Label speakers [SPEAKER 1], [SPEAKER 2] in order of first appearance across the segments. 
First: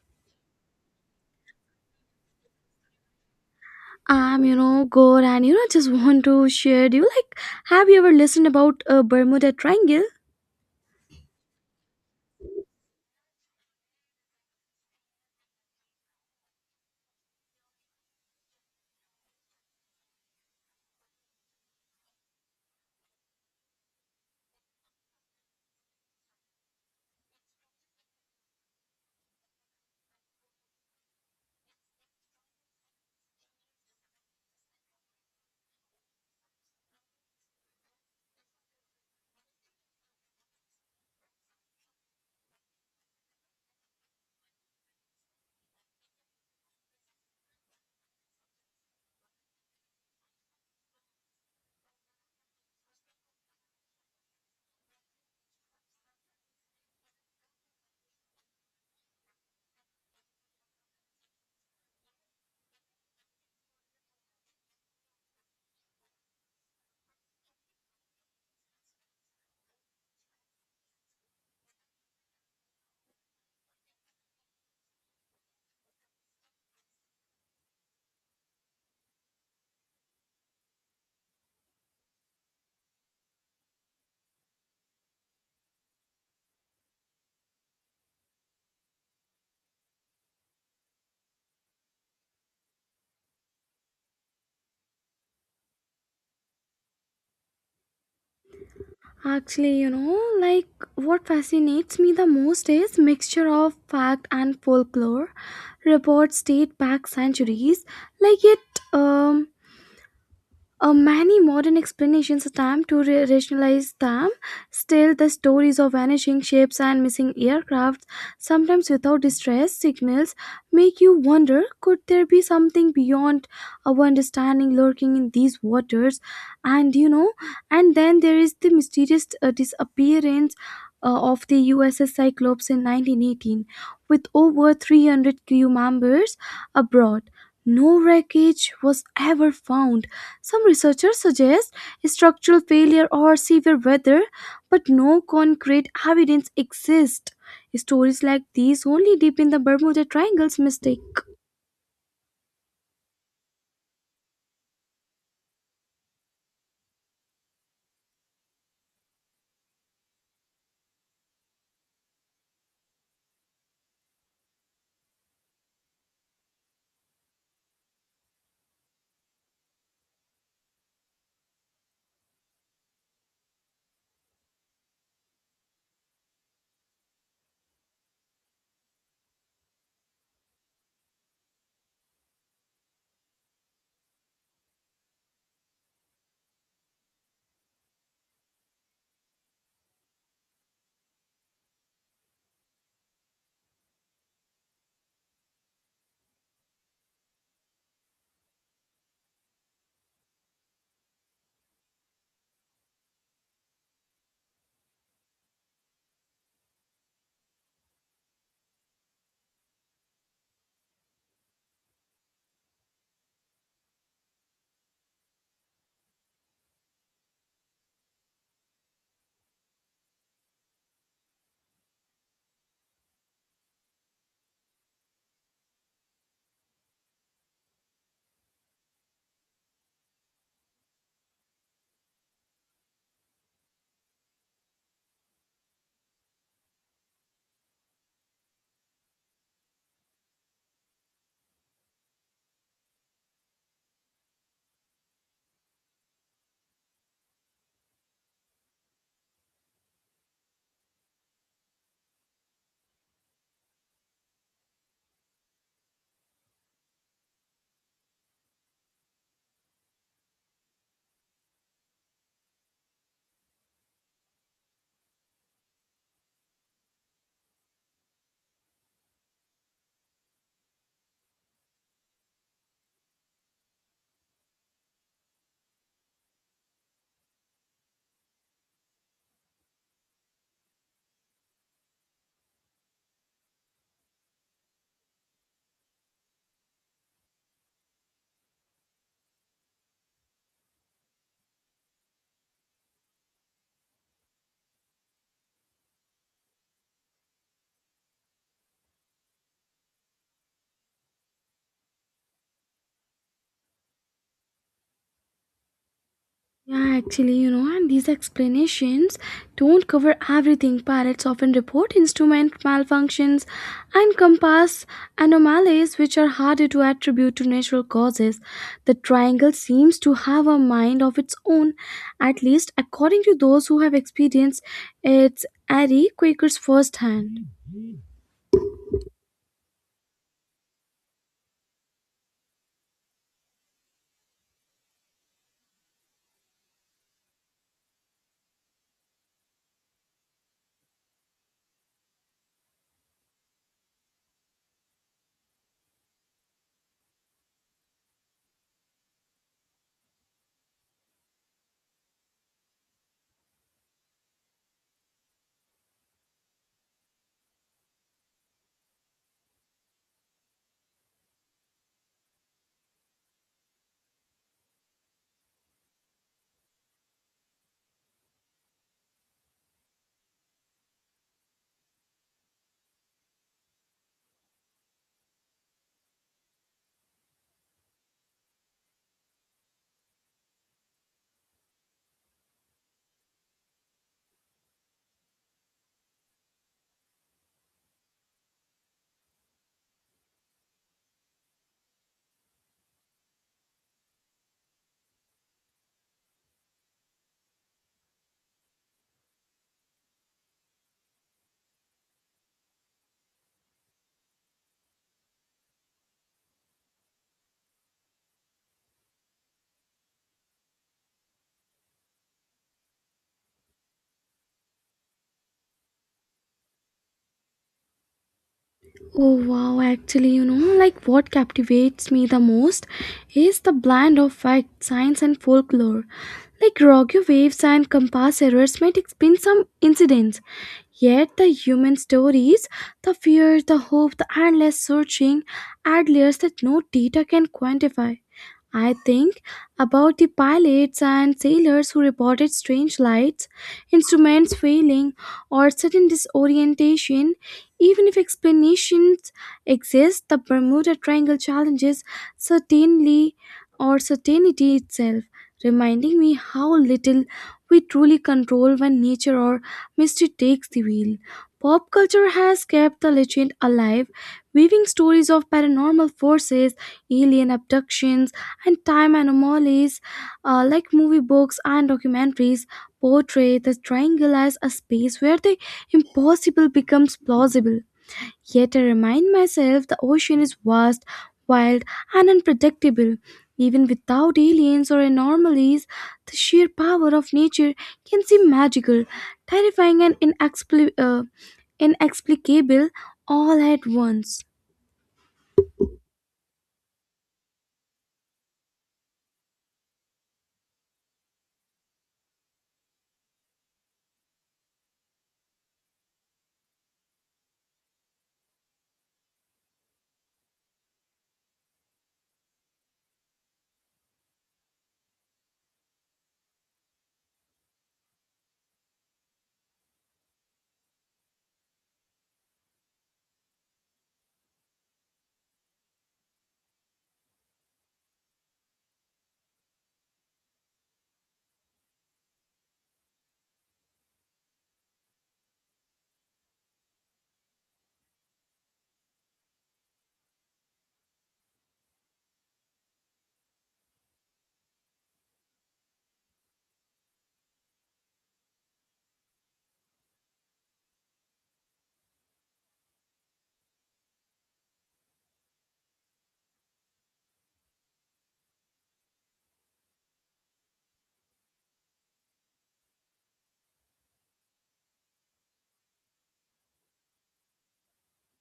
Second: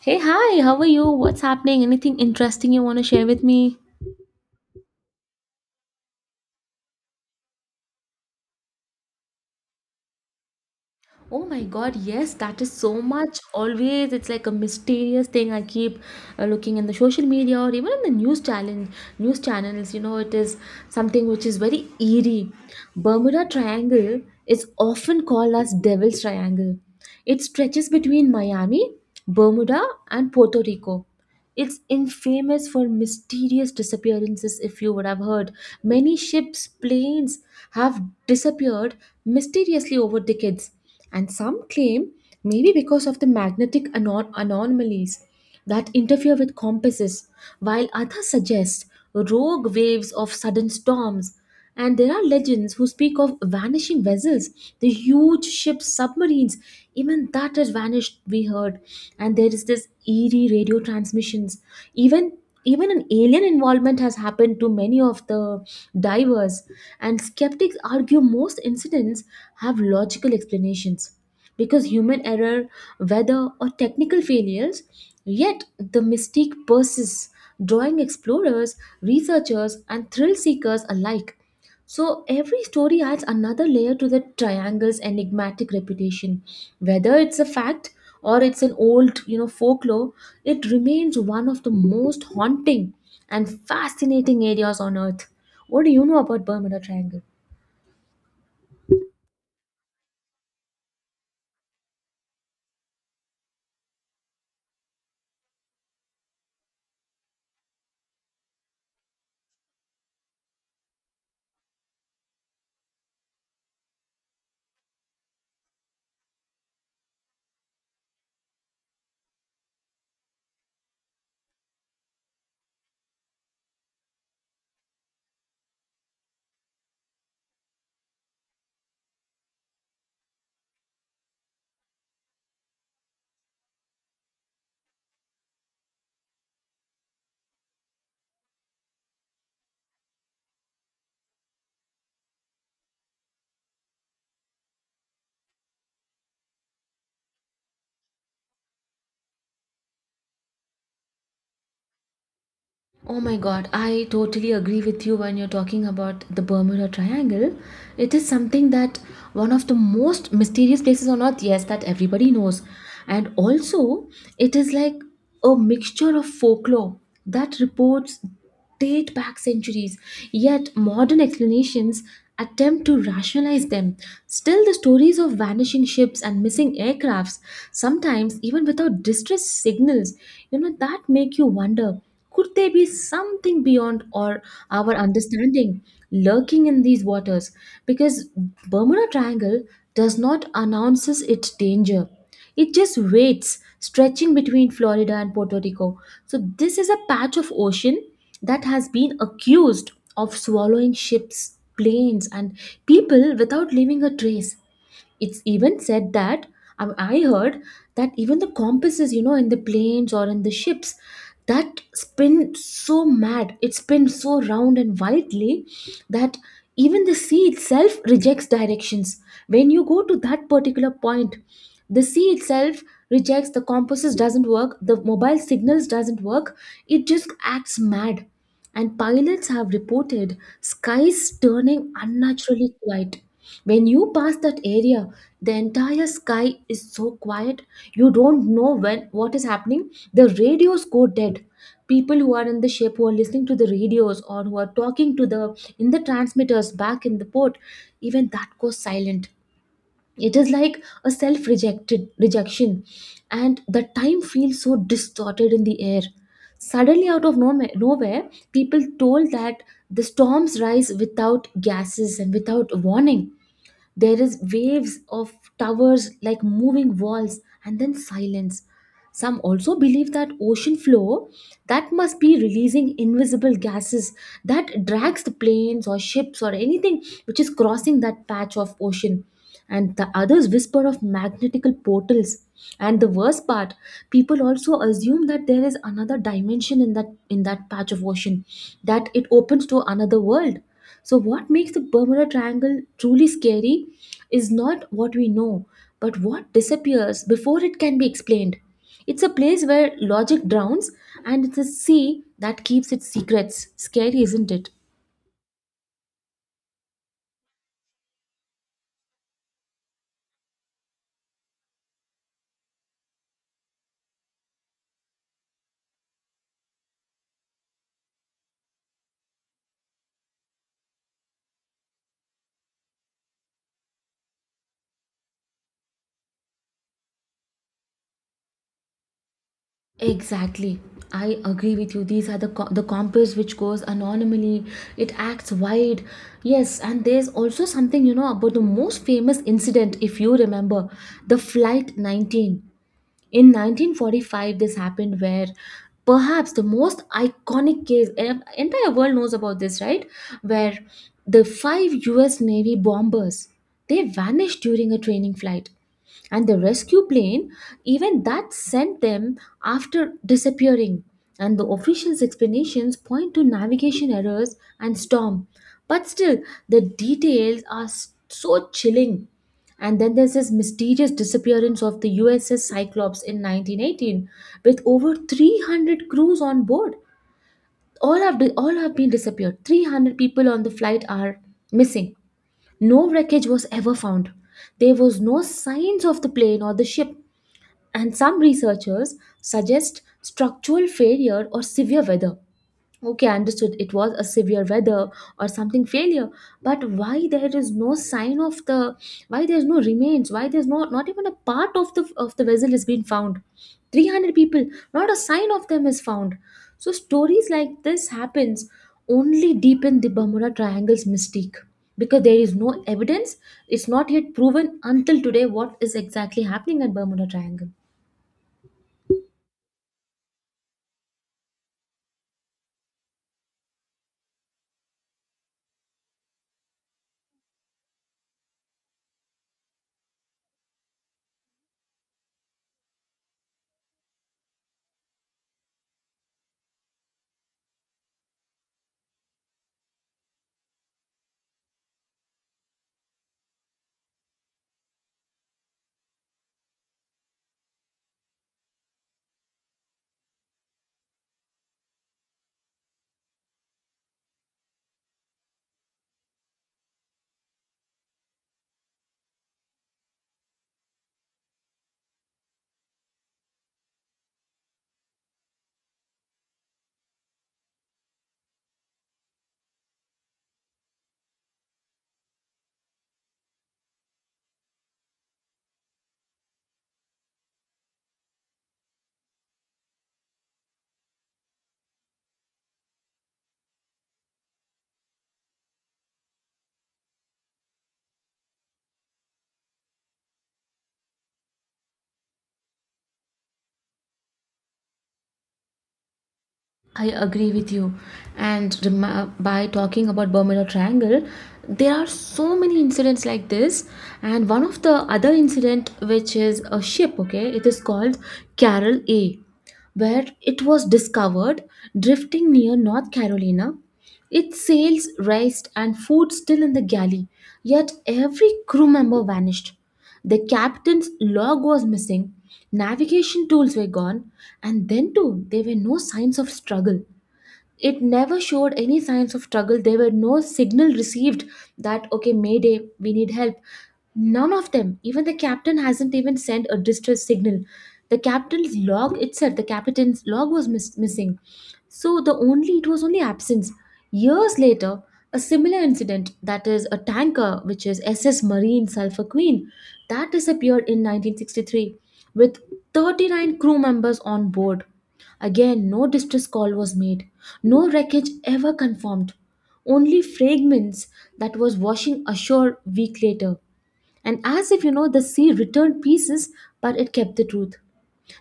[SPEAKER 1] Hey, hi, how are you? What's happening? Anything interesting you want to share with me?
[SPEAKER 2] I'm good, and just want to share. Do you like? Have you ever listened about a Bermuda Triangle?
[SPEAKER 1] Oh my god, yes, that is so much. Always, it's like a mysterious thing I keep looking in the social media or even in the news challenge, news channels. You know, it is something which is very eerie. Bermuda Triangle is often called as Devil's Triangle. It stretches between Miami, Bermuda, and Puerto Rico. It's infamous for mysterious disappearances, if you would have heard. Many ships, planes have disappeared mysteriously over decades, and some claim maybe because of the magnetic anomalies that interfere with compasses, while others suggest rogue waves of sudden storms. And there are legends who speak of vanishing vessels, the huge ships, submarines, even that has vanished, we heard. And there is this eerie radio transmissions. Even even an alien involvement has happened to many of the divers, and skeptics argue most incidents have logical explanations because human error, weather, or technical failures, yet the mystique persists, drawing explorers, researchers, and thrill seekers alike. So every story adds another layer to the triangle's enigmatic reputation. Whether it's a fact or it's an old, you know, folklore, it remains one of the most haunting and fascinating areas on earth. What do you know about Bermuda Triangle?
[SPEAKER 2] Actually, like what fascinates me the most is mixture of fact and folklore. Reports date back centuries, like it many modern explanations attempt to rationalize them. Still, the stories of vanishing ships and missing aircraft, sometimes without distress signals, make you wonder could there be something beyond our understanding lurking in these waters? And you know, and then there is the mysterious disappearance of the USS Cyclops in 1918, with over 300 crew members abroad. No wreckage was ever found. Some researchers suggest structural failure or severe weather, but no concrete evidence exists. Stories like these only deepen the Bermuda Triangle's mistake.
[SPEAKER 1] Oh my God, I totally agree with you when you're talking about the Bermuda Triangle. It is something that one of the most mysterious places on earth, yes, that everybody knows. And also, it is like a mixture of folklore that reports date back centuries, yet modern explanations attempt to rationalize them. Still, the stories of vanishing ships and missing aircrafts, sometimes even without distress signals, you know, that make you wonder could there be something beyond or our understanding lurking in these waters? Because Bermuda Triangle does not announces its danger. It just waits, stretching between Florida and Puerto Rico. So this is a patch of ocean that has been accused of swallowing ships, planes, and people without leaving a trace. It's even said that I heard that even the compasses, you know, in the planes or in the ships, that spin so mad, it spins so round and wildly that even the sea itself rejects directions. When you go to that particular point, the sea itself rejects the compasses doesn't work, the mobile signals doesn't work. It just acts mad and pilots have reported skies turning unnaturally quiet. When you pass that area, the entire sky is so quiet, you don't know when what is happening. The radios go dead. People who are in the ship who are listening to the radios or who are talking to the in the transmitters back in the port, even that goes silent. It is like a self rejected rejection, and the time feels so distorted in the air. Suddenly, out of nowhere, people told that the storms rise without gases and without warning. There is waves of towers like moving walls and then silence. Some also believe that ocean floor, that must be releasing invisible gases that drags the planes or ships or anything which is crossing that patch of ocean. And the others whisper of magnetical portals. And the worst part, people also assume that there is another dimension in that patch of ocean, that it opens to another world. So what makes the Bermuda Triangle truly scary is not what we know, but what disappears before it can be explained. It's a place where logic drowns, and it's a sea that keeps its secrets. Scary, isn't it?
[SPEAKER 2] Yeah, actually, and these explanations don't cover everything. Pilots often report instrument malfunctions and compass anomalies, which are harder to attribute to natural causes. The triangle seems to have a mind of its own, at least according to those who have experienced its airy quakers firsthand.
[SPEAKER 1] Exactly. I agree with you. These are the compass which goes anonymously. It acts wide. Yes, and there's also something you know about the most famous incident if you remember, the flight 19. In 1945, this happened where perhaps the most iconic case, entire world knows about this, right? Where the five US Navy bombers, they vanished during a training flight. And the rescue plane, even that sent them after disappearing. And the officials' explanations point to navigation errors and storm. But still, the details are so chilling, and then there's this mysterious disappearance of the USS Cyclops in 1918 with over 300 crews on board. All have been disappeared. 300 people on the flight are missing. No wreckage was ever found. There was no signs of the plane or the ship. And some researchers suggest structural failure or severe weather. Okay, I understood, it was a severe weather or something failure, but why there is no sign of the, why there's no remains, why there's no not even a part of the vessel has been found? 300 people, not a sign of them is found. So stories like this happens only deepen the Bermuda Triangle's mystique because there is no evidence. It's not yet proven until today what is exactly happening at Bermuda Triangle.
[SPEAKER 2] Oh wow, actually, like what captivates me the most is the blend of fact, science, and folklore. Like rogue waves and compass errors might explain some incidents, yet the human stories, the fear, the hope, the endless searching add layers that no data can quantify. I think about the pilots and sailors who reported strange lights, instruments failing, or sudden disorientation. Even if explanations exist, the Bermuda Triangle challenges certainly or certainty itself, reminding me how little we truly control when nature or mystery takes the wheel. Pop culture has kept the legend alive, weaving stories of paranormal forces, alien abductions, and time anomalies. Like movie books and documentaries portray the triangle as a space where the impossible becomes plausible. Yet I remind myself the ocean is vast, wild, and unpredictable. Even without aliens or anomalies, the sheer power of nature can seem magical, terrifying, and inexplicable all at once.
[SPEAKER 1] I agree with you. And by talking about Bermuda Triangle, there are so many incidents like this. And one of the other incident, which is a ship, okay, it is called Carol A, where it was discovered drifting near North Carolina. Its sails raised and food still in the galley, yet every crew member vanished. The captain's log was missing, navigation tools were gone, and then too, there were no signs of struggle. It never showed any signs of struggle. There were no signal received that okay mayday we need help. None of them, even the captain hasn't even sent a distress signal. The captain's log itself, the captain's log was missing. So the only, it was only absence. Years later, a similar incident, that is a tanker which is SS Marine Sulphur Queen, that disappeared in 1963 with 39 crew members on board. Again, no distress call was made, no wreckage ever confirmed, only fragments that was washing ashore week later. And as if you know, the sea returned pieces, but it kept the truth.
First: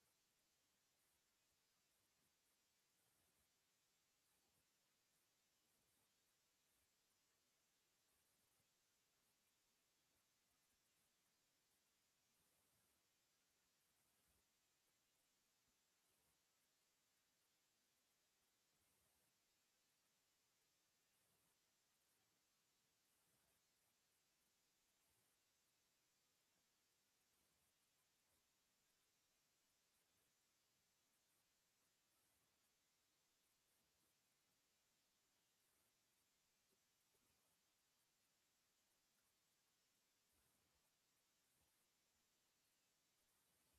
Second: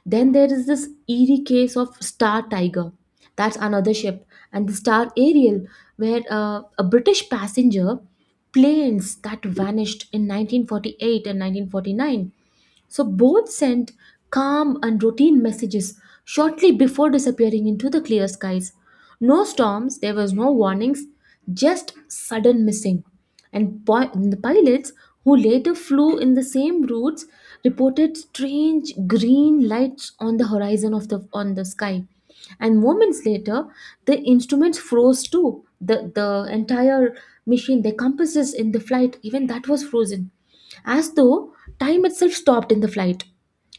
[SPEAKER 1] Then there is this eerie case of Star Tiger. That's another ship, and the Star Ariel, where a British passenger planes that vanished in 1948 and 1949. So both sent calm and routine messages shortly before disappearing into the clear skies. No storms, there was no warnings, just sudden missing. And the pilots who later flew in the same routes reported strange green lights on the horizon of the on the sky. And moments later, the instruments froze too. The entire machine, the compasses in the flight, even that was frozen as though time itself stopped in the flight.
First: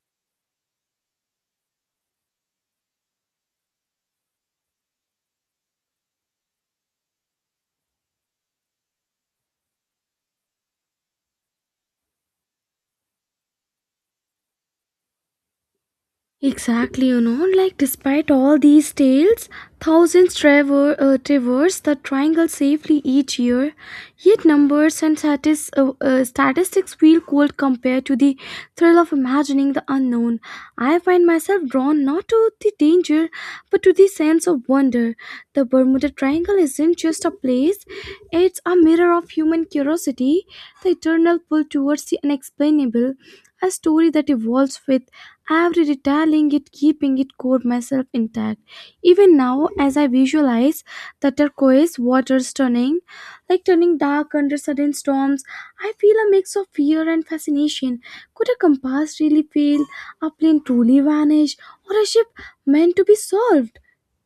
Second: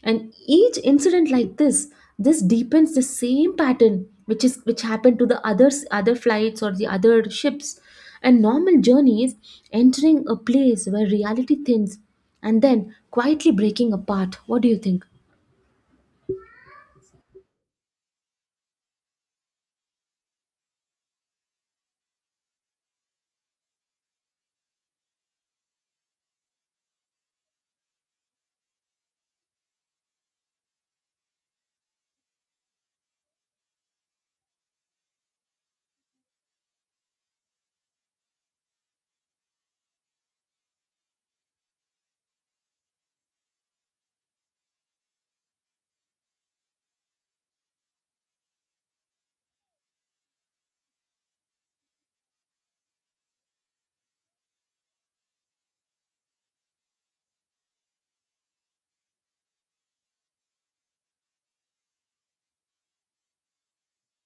[SPEAKER 1] And each incident like this deepens the same pattern which is which happened to the others other flights or the other ships. And normal journeys entering a place where reality thins and then quietly breaking apart. What do you think?
[SPEAKER 2] Exactly, like despite all these tales, thousands traverse the triangle safely each year, yet numbers and statistics feel cold compared to the thrill of imagining the unknown. I find myself drawn not to the danger, but to the sense of wonder. The Bermuda Triangle isn't just a place, it's a mirror of human curiosity, the eternal pull towards the unexplainable, a story that evolves with every detailing it, keeping it core myself intact. Even now, as I visualize the turquoise waters turning, like turning dark under sudden storms, I feel a mix of fear and fascination. Could a compass really fail, a plane truly vanish, or a ship meant to be solved?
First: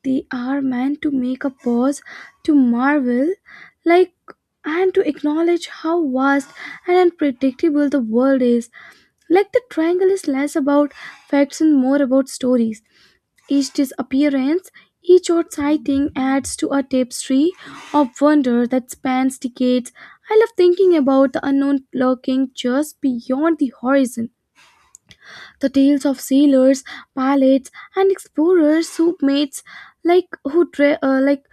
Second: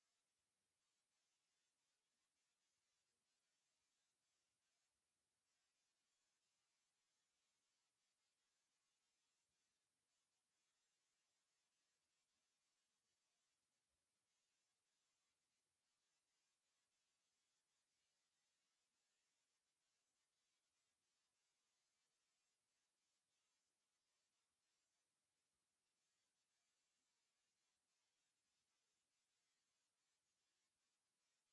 [SPEAKER 2] They are meant to make a pause, to marvel, like and to acknowledge how vast and unpredictable the world is, like the triangle is less about facts and more about stories. Each disappearance, each odd sighting adds to a tapestry of wonder that spans decades. I love thinking about the unknown lurking just beyond the horizon. The tales of sailors, pilots, and explorers who mates like who dra- uh, like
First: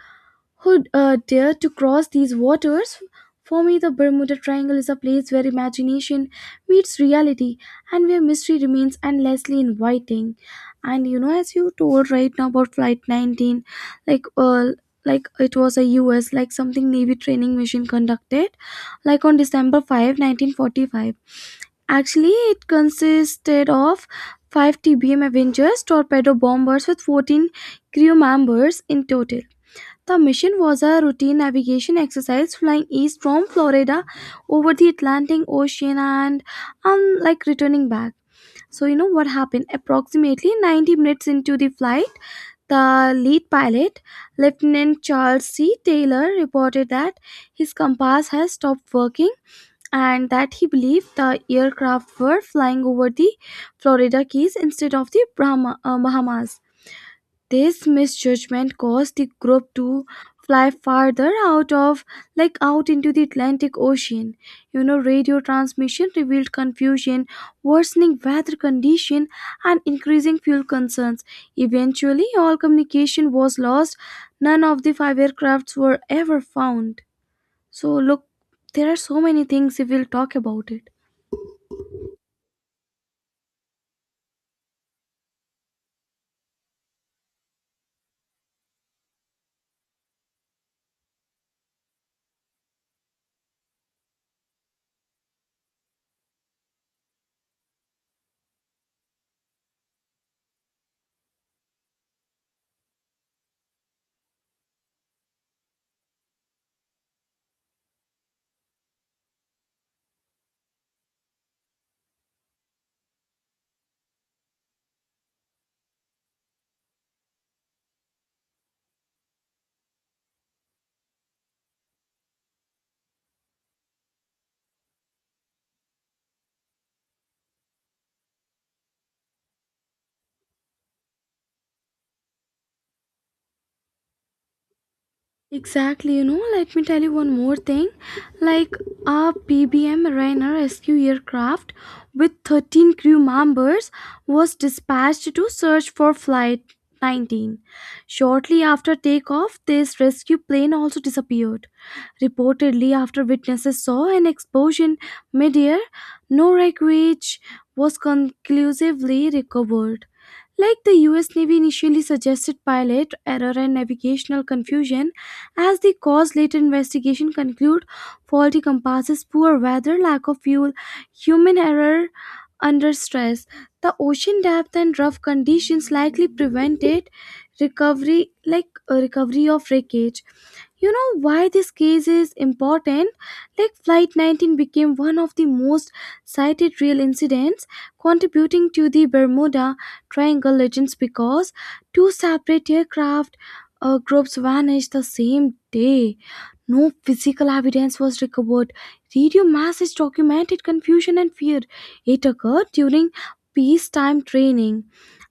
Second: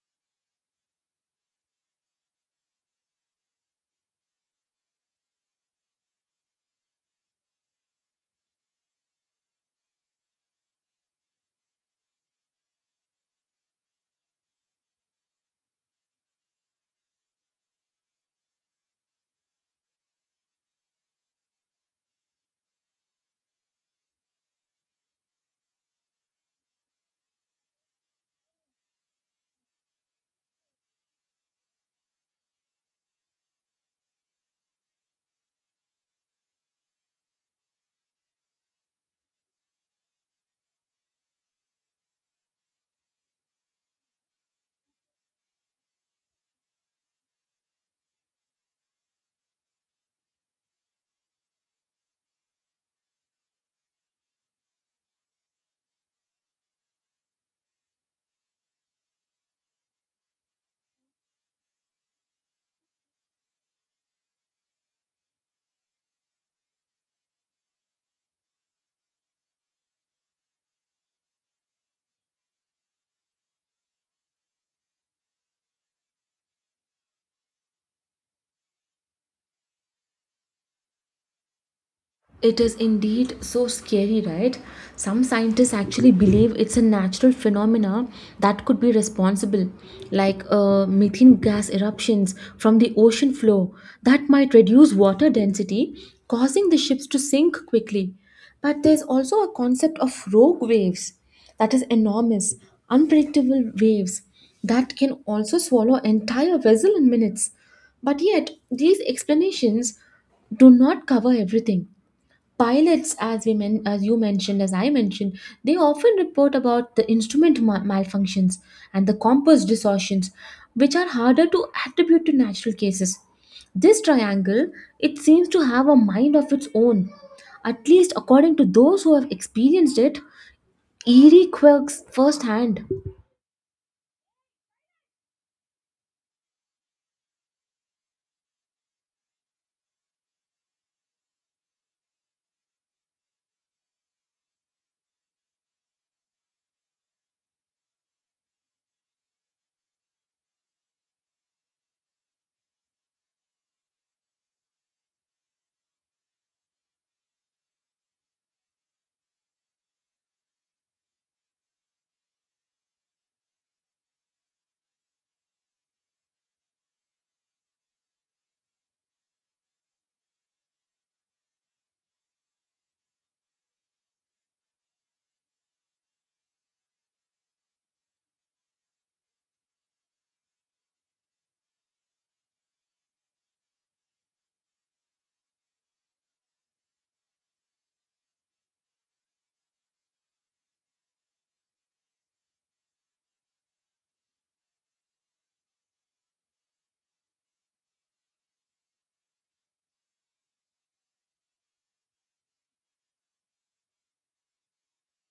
[SPEAKER 2] who uh, dare to cross these waters? For me, the Bermuda Triangle is a place where imagination meets reality and where mystery remains endlessly inviting. And as you told right now about Flight 19, like uh, like it was a U.S. like something Navy training mission conducted, like on December 5, 1945. Actually, it consisted of five TBM Avengers torpedo bombers with 14 crew members in total. The mission was a routine navigation exercise flying east from Florida over the Atlantic Ocean and like returning back. So, you know what happened? Approximately 90 minutes into the flight, the lead pilot, Lieutenant Charles C. Taylor, reported that his compass has stopped working and that he believed the aircraft were flying over the Florida Keys instead of the Bahamas. This misjudgment caused the group to fly farther out of like out into the Atlantic Ocean. Radio transmission revealed confusion, worsening weather condition and increasing fuel concerns. Eventually, all communication was lost. None of the five aircrafts were ever found. So look, there are so many things if we'll talk about it.
[SPEAKER 1] It is indeed so scary, right? Some scientists actually believe it's a natural phenomena that could be responsible, like methane gas eruptions from the ocean floor that might reduce water density, causing the ships to sink quickly. But there's also a concept of rogue waves, that is enormous, unpredictable waves that can also swallow entire vessel in minutes. But yet, these explanations do not cover everything. Pilots as you mentioned as I mentioned, they often report about the instrument malfunctions and the compass distortions which are harder to attribute to natural cases. This triangle, it seems to have a mind of its own, at least according to those who have experienced it eerie quirks firsthand.
[SPEAKER 2] Exactly, let me tell you one more thing. Like a PBM Rainer rescue aircraft with 13 crew members was dispatched to search for Flight 19. Shortly after takeoff, this rescue plane also disappeared. Reportedly, after witnesses saw an explosion midair, no wreckage was conclusively recovered. Like the US Navy initially suggested pilot error and navigational confusion as the cause, later investigation conclude faulty compasses, poor weather, lack of fuel, human error under stress. The ocean depth and rough conditions likely prevented recovery, like recovery of wreckage. You know why this case is important? Like Flight 19 became one of the most cited real incidents contributing to the Bermuda Triangle legends because two separate aircraft groups vanished the same day. No physical evidence was recovered. Radio messages documented confusion and fear. It occurred during peacetime training.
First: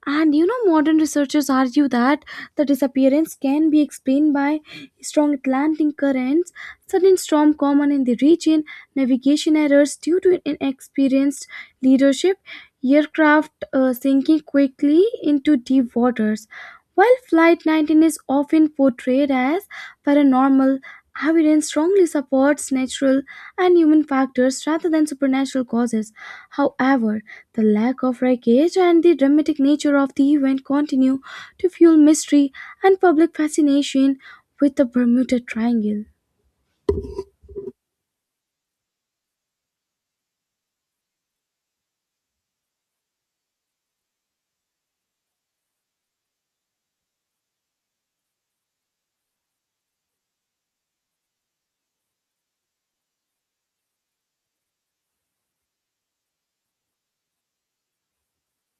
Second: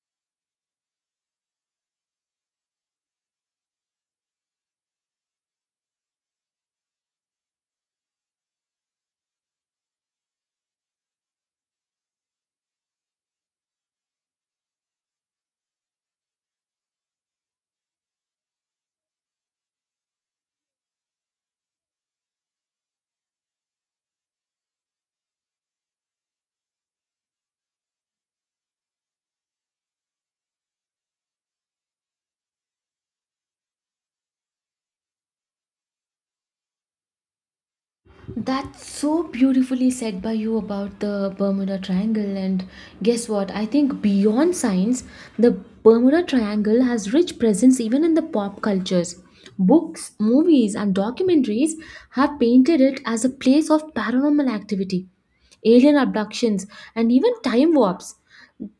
[SPEAKER 2] And modern researchers argue that the disappearance can be explained by strong Atlantic currents, sudden storm common in the region, navigation errors due to inexperienced leadership, aircraft sinking quickly into deep waters. While Flight 19 is often portrayed as paranormal, evidence strongly supports natural and human factors rather than supernatural causes. However, the lack of wreckage and the dramatic nature of the event continue to fuel mystery and public fascination with the Bermuda Triangle.
[SPEAKER 1] That's so beautifully said by you about the Bermuda Triangle. And guess what? I think beyond science, the Bermuda Triangle has rich presence even in the pop cultures. Books, movies, and documentaries have painted it as a place of paranormal activity, alien abductions, and even time warps.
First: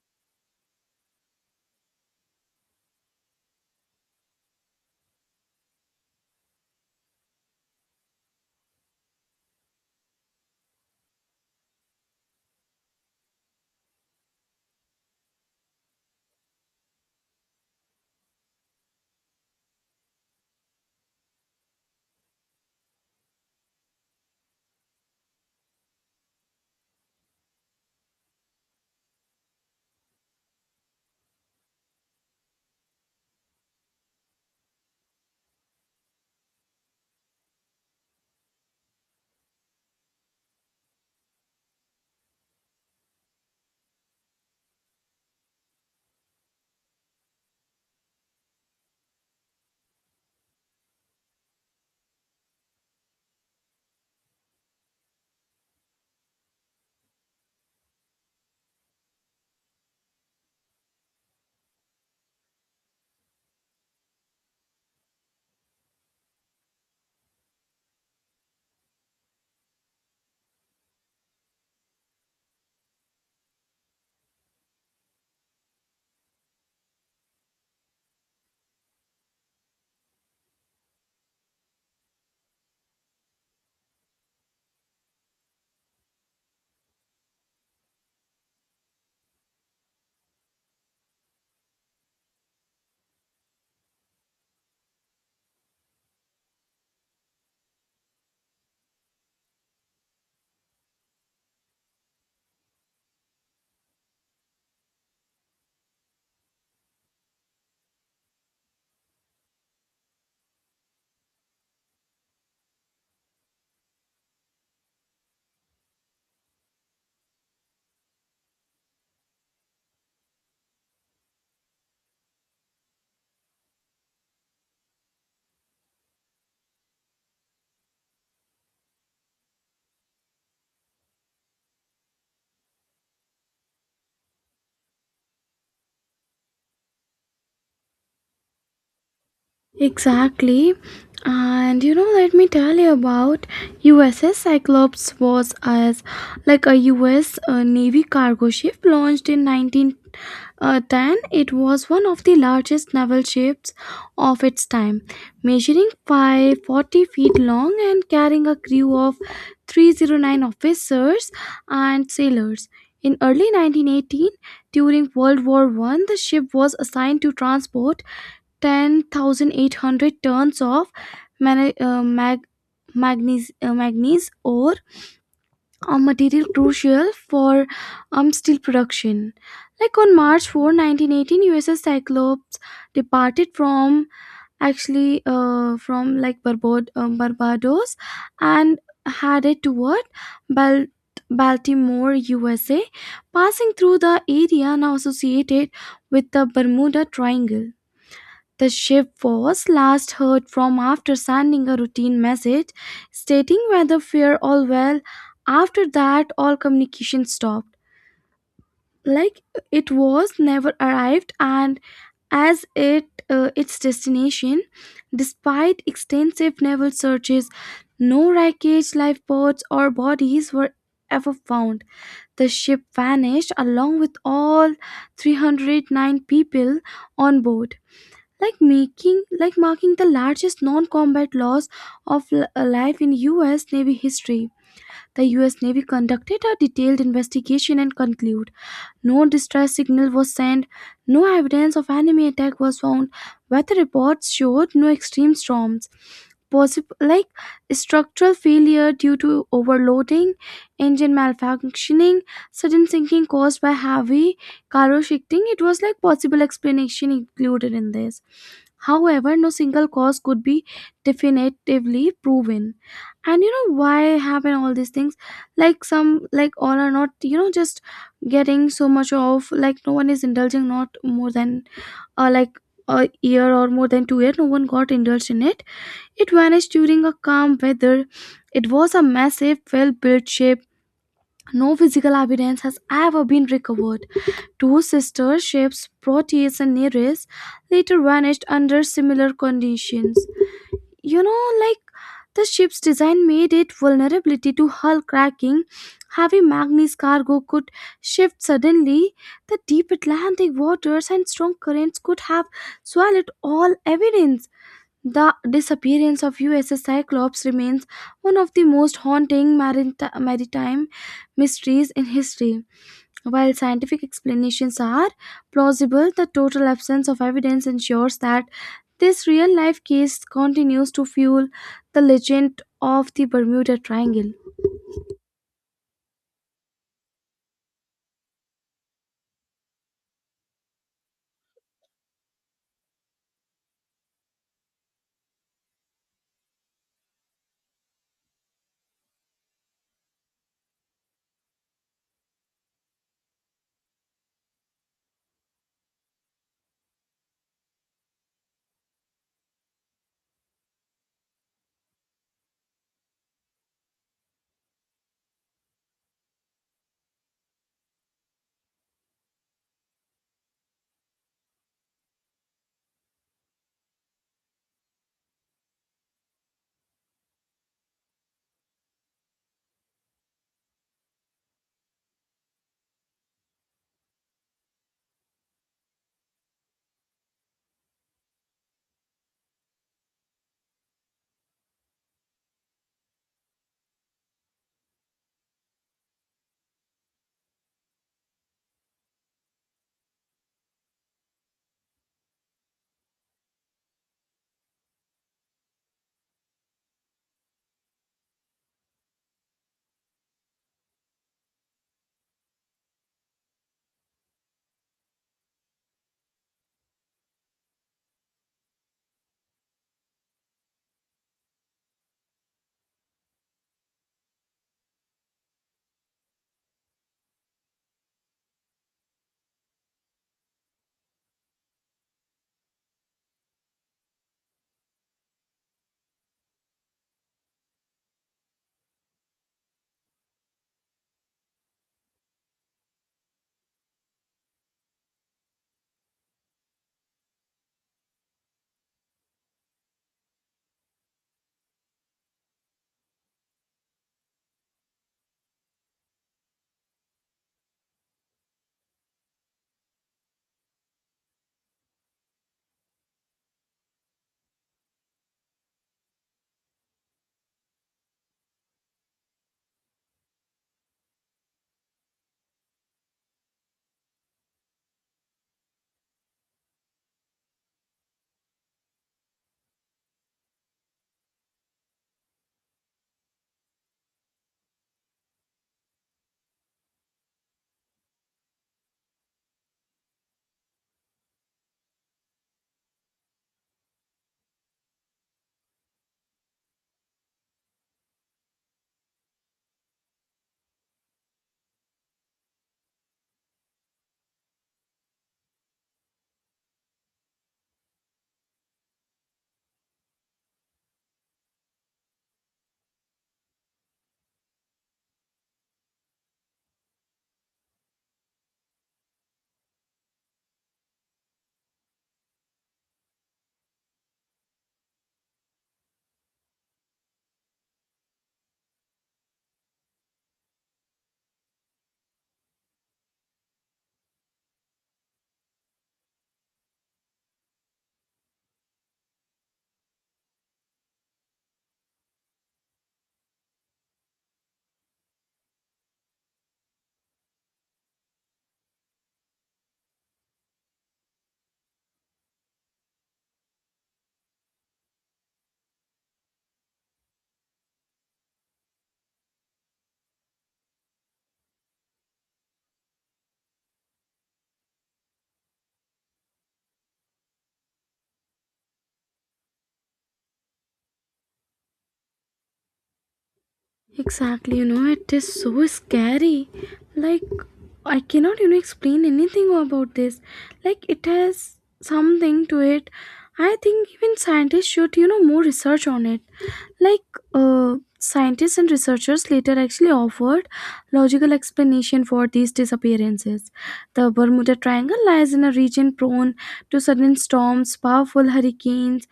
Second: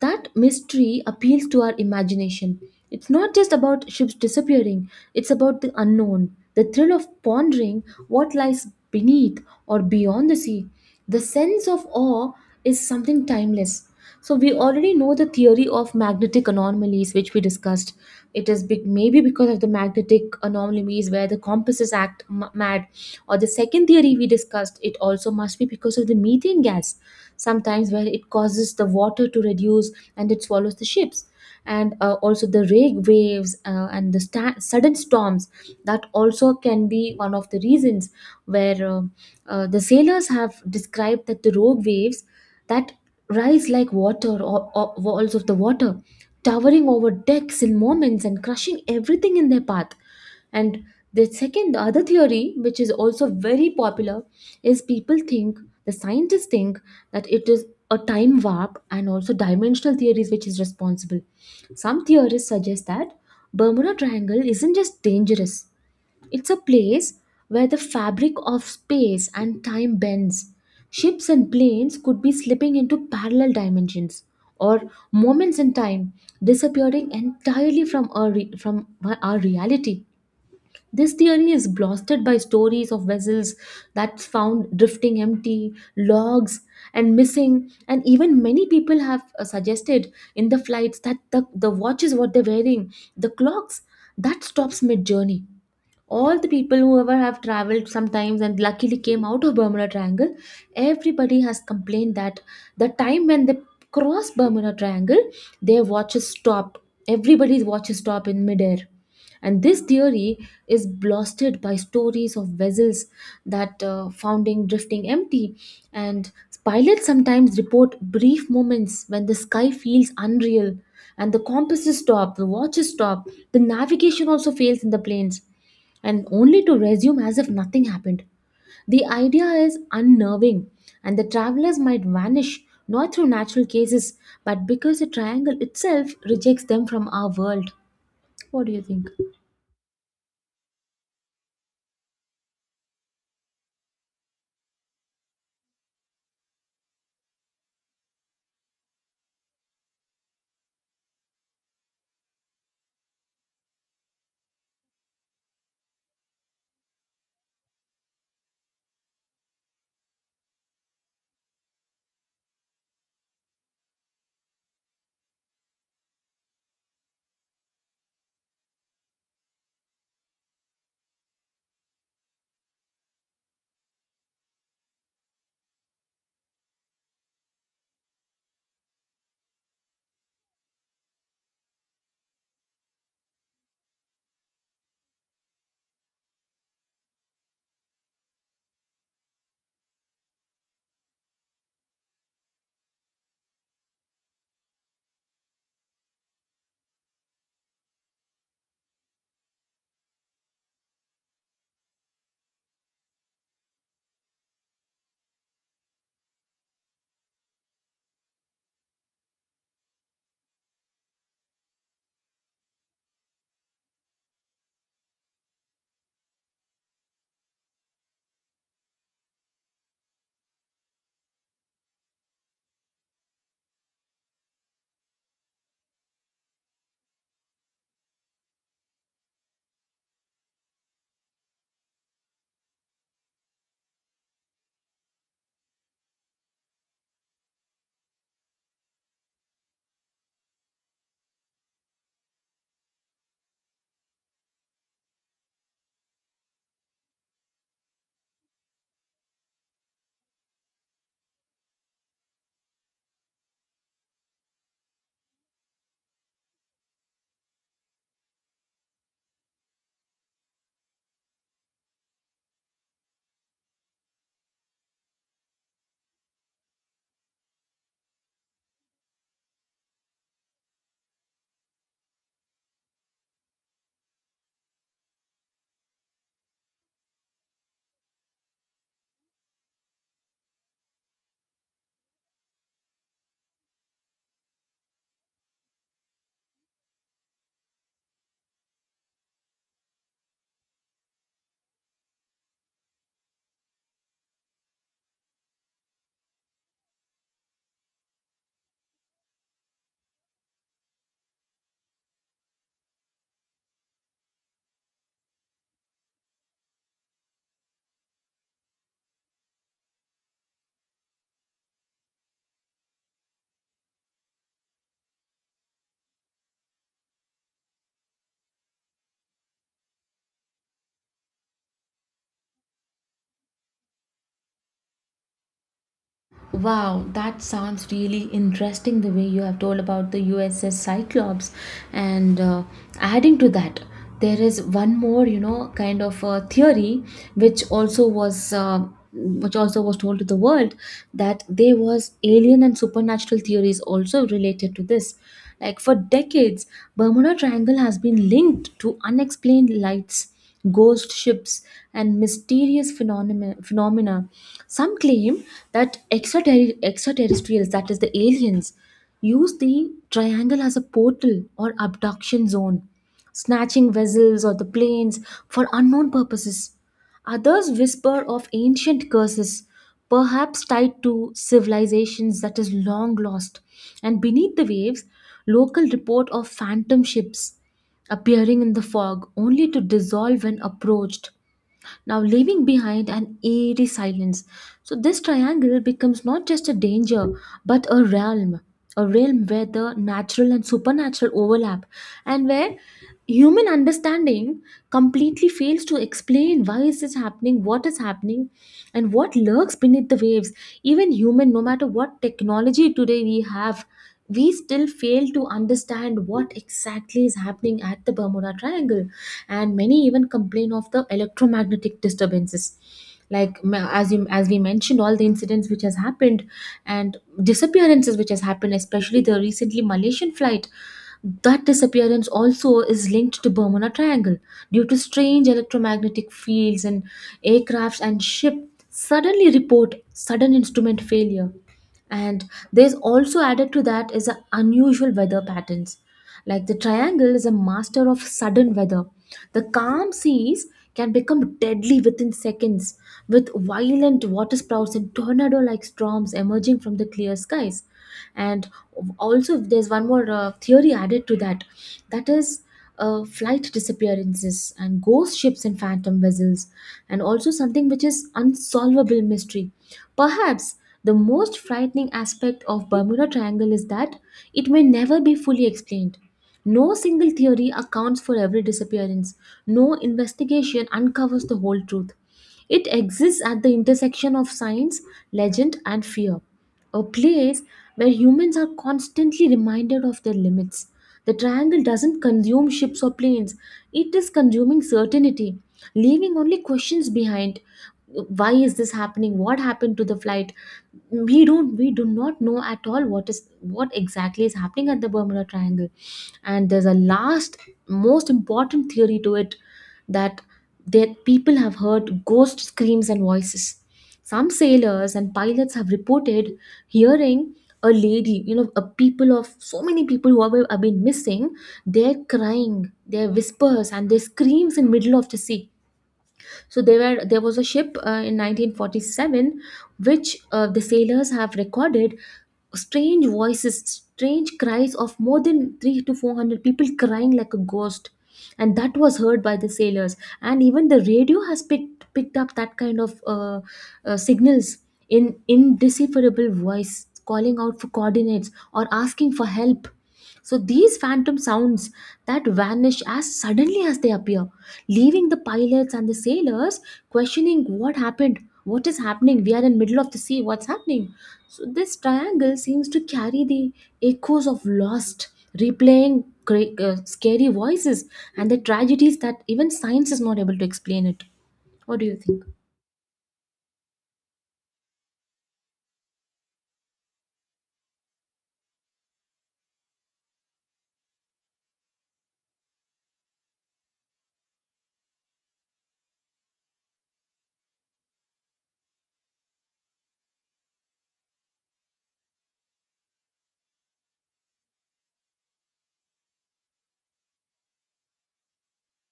[SPEAKER 1] That mystery appeals to our imagination. It's not just about ships disappearing, it's about the unknown, the thrill of pondering what lies beneath or beyond the sea. The sense of awe is something timeless. So we already know the theory of magnetic anomalies, which we discussed. It is big, maybe because of the magnetic anomalies where the compasses act mad, or the second theory we discussed. It also must be because of the methane gas, sometimes where it causes the water to reduce and it swallows the ships, and also the rag waves and the sudden storms. That also can be one of the reasons where the sailors have described that the rogue waves that rise like water or walls of the water, towering over decks in moments and crushing everything in their path. And the second, the other theory, which is also very popular, is people think, the scientists think, that it is a time warp and also dimensional theories which is responsible. Some theorists suggest that Bermuda Triangle isn't just dangerous, it's a place where the fabric of space and time bends. Ships and planes could be slipping into parallel dimensions or moments in time disappearing entirely from our reality. This theory is blasted by stories of vessels that found drifting empty, logs, and missing. And even many people have suggested in the flights that the watches what they're wearing, the clocks, that stops mid journey all the people who ever have traveled sometimes and luckily came out of Bermuda Triangle, everybody has complained that the time when they cross Bermuda Triangle, their watches stop. Everybody's watches stop in midair. And this theory is blasted by stories of vessels that founding drifting empty. And pilots sometimes report brief moments when the sky feels unreal and the compasses stop, the watches stop, the navigation also fails in the planes and only to resume as if nothing happened. The idea is unnerving, and the travelers might vanish not through natural cases but because the triangle itself rejects them from our world. What do you think?
[SPEAKER 2] Exactly. And let me tell you about USS Cyclops was as like a US Navy cargo ship launched in 1910. It was one of the largest naval ships of its time, measuring 540 feet long and carrying a crew of 309 officers and sailors. In early 1918, during World War I, the ship was assigned to transport 10,800 tons of man- uh, mag- manganese ore, a material crucial for steel production. Like on March 4, 1918, USS Cyclops departed from actually from like Barbados and headed toward Bal- Baltimore, USA, passing through the area now associated with the Bermuda Triangle. The ship was last heard from after sending a routine message stating weather fair all well. After that, all communication stopped. Like it was never arrived, and as it its destination, despite extensive naval searches, no wreckage, lifeboats, or bodies were ever found. The ship vanished along with all 309 people on board, like making like marking the largest non-combat loss of life in US Navy history. The US Navy conducted a detailed investigation and concluded no distress signal was sent. No evidence of enemy attack was found. Weather reports showed no extreme storms. Possible like structural failure due to overloading, engine malfunctioning, sudden sinking caused by heavy cargo shifting. It was like possible explanation included in this. However, no single cause could be definitively proven. And you know why happen all these things? Like some, like all are not, just getting so much of like no one is indulging not more than like a year or more than 2 year. No one got indulged in it. It vanished during a calm weather. It was a massive well-built ship. No physical evidence has ever been recovered. Two sister ships Proteus and Nereus later vanished under similar conditions. Like the ship's design made it vulnerability to hull cracking. Heavy Magnes cargo could shift suddenly. The deep Atlantic waters and strong currents could have swallowed all evidence. The disappearance of USS Cyclops remains one of the most haunting maritime mysteries in history. While scientific explanations are plausible, the total absence of evidence ensures that this real life case continues to fuel the legend of the Bermuda Triangle.
[SPEAKER 1] Wow, that sounds really interesting the way you have told about the USS Cyclops. And adding to that, there is one more, you know, kind of theory which also was told to the world that there was alien and supernatural theories also related to this, like for decades Bermuda Triangle has been linked to unexplained lights, ghost ships, and mysterious phenomena. Some claim that extraterrestrials, that is, the aliens, use the triangle as a portal or abduction zone, snatching vessels or the planes for unknown purposes. Others whisper of ancient curses, perhaps tied to civilizations that is long lost. And beneath the waves, local report of phantom ships appearing in the fog only to dissolve when approached, now leaving behind an eerie silence. So, this triangle becomes not just a danger but a realm where the natural and supernatural overlap, and where human understanding completely fails to explain why is this happening, what is happening, and what lurks beneath the waves. Even human, no matter what technology today we have, we still fail to understand what exactly is happening at the Bermuda Triangle. And many even complain of the electromagnetic disturbances, like as you as we mentioned all the incidents which has happened and disappearances which has happened, especially the recently Malaysian flight, that disappearance also is linked to Bermuda Triangle due to strange electromagnetic fields, and aircrafts and ship suddenly report sudden instrument failure. And there's also added to that is the unusual weather patterns. Like the triangle is a master of sudden weather, the calm seas can become deadly within seconds, with violent water sprouts and tornado like storms emerging from the clear skies. And also there's one more theory added to that, that is, flight disappearances and ghost ships and phantom vessels, and also something which is unsolvable mystery. Perhaps the most frightening aspect of Bermuda Triangle is that it may never be fully explained. No single theory accounts for every disappearance. No investigation uncovers the whole truth. It exists at the intersection of science, legend, and fear, a place where humans are constantly reminded of their limits. The triangle doesn't consume ships or planes, it is consuming certainty, leaving only questions behind. Why is this happening? What happened to the flight? We do not know at all what is, what exactly is happening at the Bermuda Triangle. And there's a last, most important theory to it, that that people have heard ghost screams and voices. Some sailors and pilots have reported hearing a lady, you know, a people of so many people who have been missing, their crying, their whispers, and their screams in middle of the sea. So there was a ship in 1947 which the sailors have recorded strange voices, strange cries of more than three to four hundred people crying like a ghost, and that was heard by the sailors. And even the radio has picked up that kind of signals in indecipherable voice, calling out for coordinates or asking for help. So these phantom sounds that vanish as suddenly as they appear, leaving the pilots and the sailors questioning what happened, what is happening, we are in middle of the sea, what's happening? So this triangle seems to carry the echoes of lost, replaying scary voices and the tragedies that even science is not able to explain it. What do you think?
[SPEAKER 2] Exactly, it is so scary. Like, I cannot, explain anything about this. Like, it has something to it. I think even scientists should, more research on it. Like, scientists and researchers later actually offered logical explanation for these disappearances. The Bermuda Triangle lies in a region prone to sudden storms, powerful hurricanes,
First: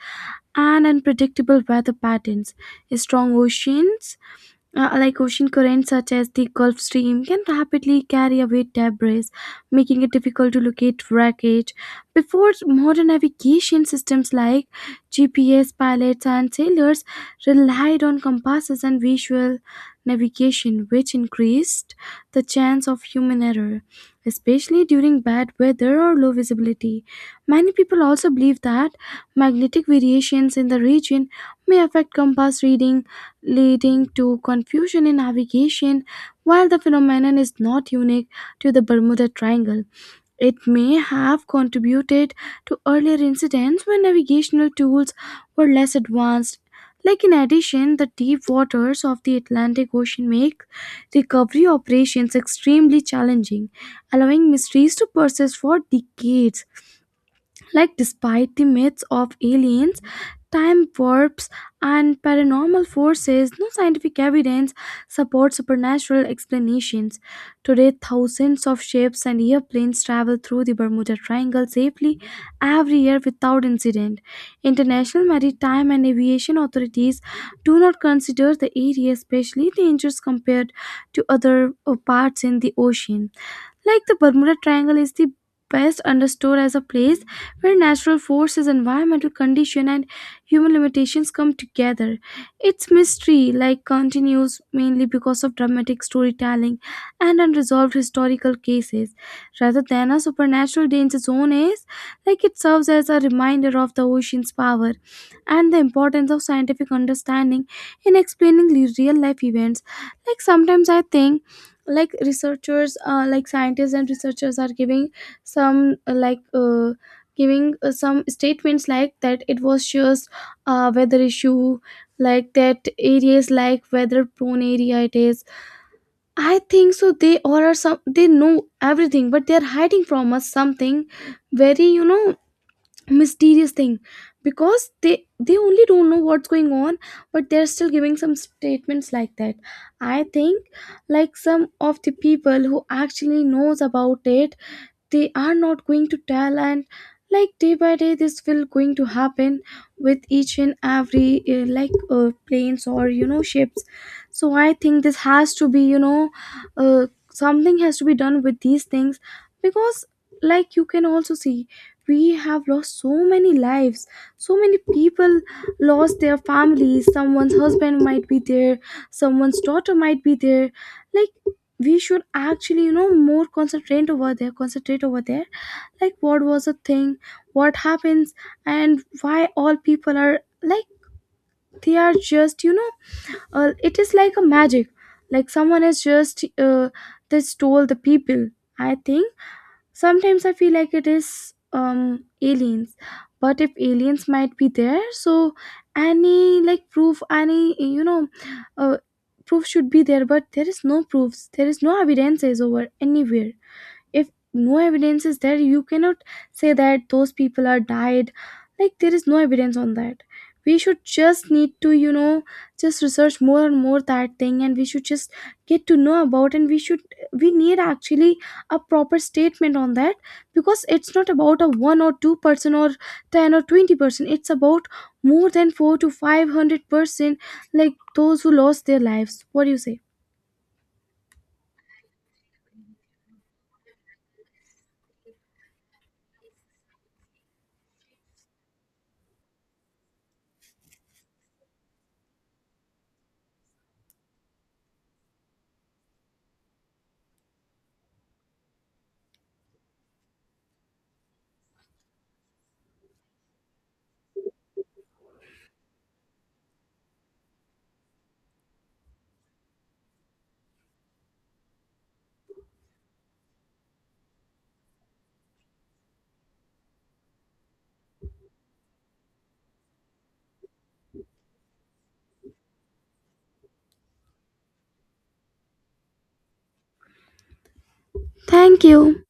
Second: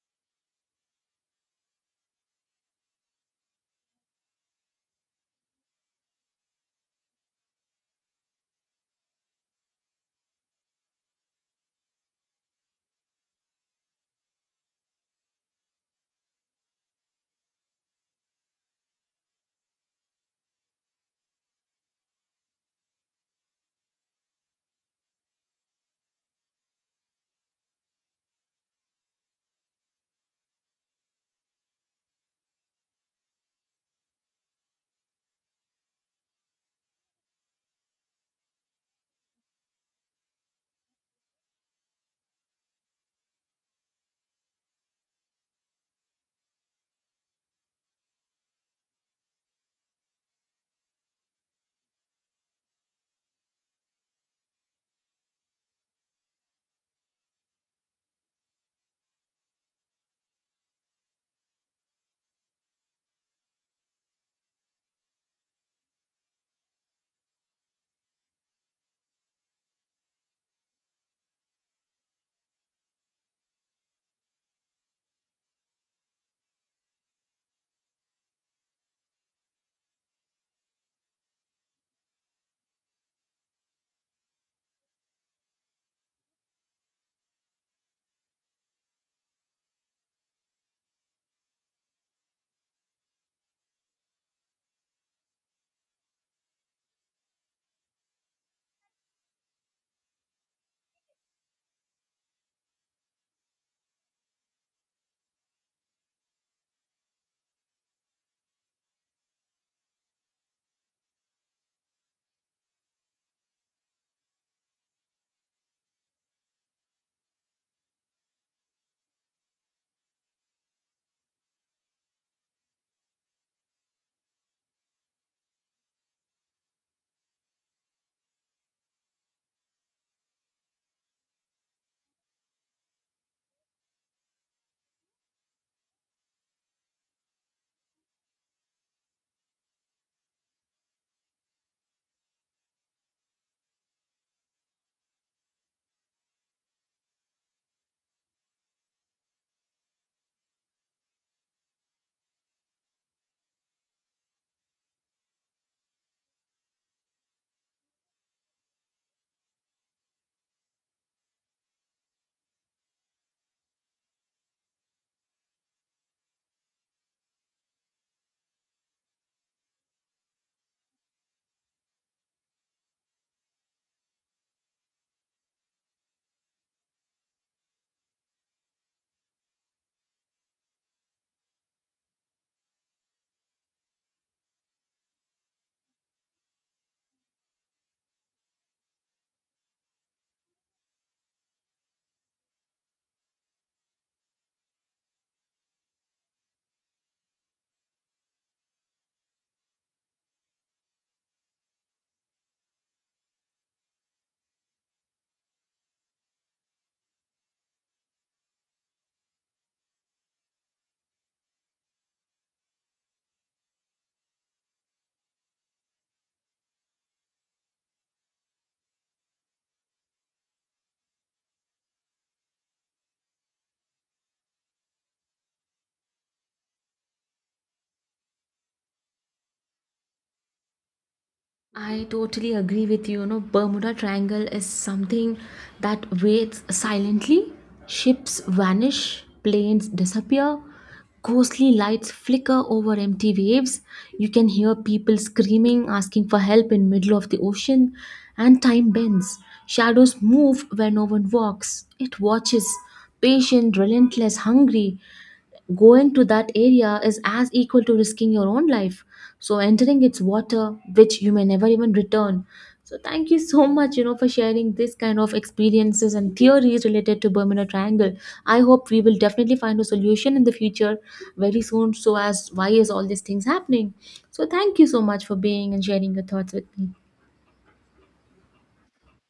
[SPEAKER 2] and unpredictable weather patterns. Strong oceans like ocean currents such as the Gulf Stream can rapidly carry away debris, making it difficult to locate wreckage. Before modern navigation systems like GPS, pilots, and sailors relied on compasses and visual navigation, which increased the chance of human error, especially during bad weather or low visibility. Many people also believe that magnetic variations in the region may affect compass reading leading to confusion in navigation. While the phenomenon is not unique to the Bermuda Triangle, it may have contributed to earlier incidents when navigational tools were less advanced. Like in addition, the deep waters of the Atlantic Ocean make recovery operations extremely challenging, allowing mysteries to persist for decades. Like, despite the myths of aliens, time warps, and paranormal forces, no scientific evidence supports supernatural explanations. Today, thousands of ships and airplanes travel through the Bermuda Triangle safely every year without incident. International maritime and aviation authorities do not consider the area especially dangerous compared to other parts in the ocean. Like the Bermuda Triangle is the best understood as a place where natural forces, environmental condition and human limitations come together. Its mystery like continues mainly because of dramatic storytelling and unresolved historical cases. Rather than a supernatural danger zone is like it serves as a reminder of the ocean's power and the importance of scientific understanding in explaining real life events. Like sometimes I think like researchers like scientists and researchers are giving some like giving some statements like that it was just weather issue, like that areas like weather prone area it is. I think so they all are some, they know everything but they are hiding from us something very, mysterious thing, because they only don't know what's going on but they're still giving some statements like that. I think like some of the people who actually knows about it, they are not going to tell, and like day by day this will going to happen with each and every planes or ships. So I think this has to be, something has to be done with these things because like you can also see we have lost so many lives, so many people lost their families, someone's husband might be there, someone's daughter might be there, like we should actually, more concentrate over there, concentrate over there, like what was the thing, what happens, and why all people are like they are just, it is like a magic, like someone has just they stole the people, I think. Sometimes I feel like it is aliens, but if aliens might be there, so any like proof, any uh, proof should be there, but there is no proofs, there is no evidences over anywhere. If no evidence is there you cannot say that those people are died, like there is no evidence on that. We should just need to, just research more and more that thing, and we should just get to know about, and we should, we need actually a proper statement on that because it's not about a 1 or 2 person or 10 or 20 person. It's about more than 4 to 500%, like those who lost their lives. What do you say?
[SPEAKER 1] I totally agree with you. You know, Bermuda Triangle is something that waits silently. Ships vanish, planes disappear, ghostly lights flicker over empty waves. You can hear people screaming, asking for help in middle of the ocean, and time bends. Shadows move where no one walks. It watches, patient, relentless, hungry. Going to that area is as equal to risking your own life. So entering its water, which you may never even return. So thank you so much, you know, for sharing this kind of experiences and theories related to Bermuda Triangle. I hope we will definitely find a solution in the future very soon. So as why is all these things happening? So thank you so much for being and sharing your thoughts with me.
[SPEAKER 2] Thank you.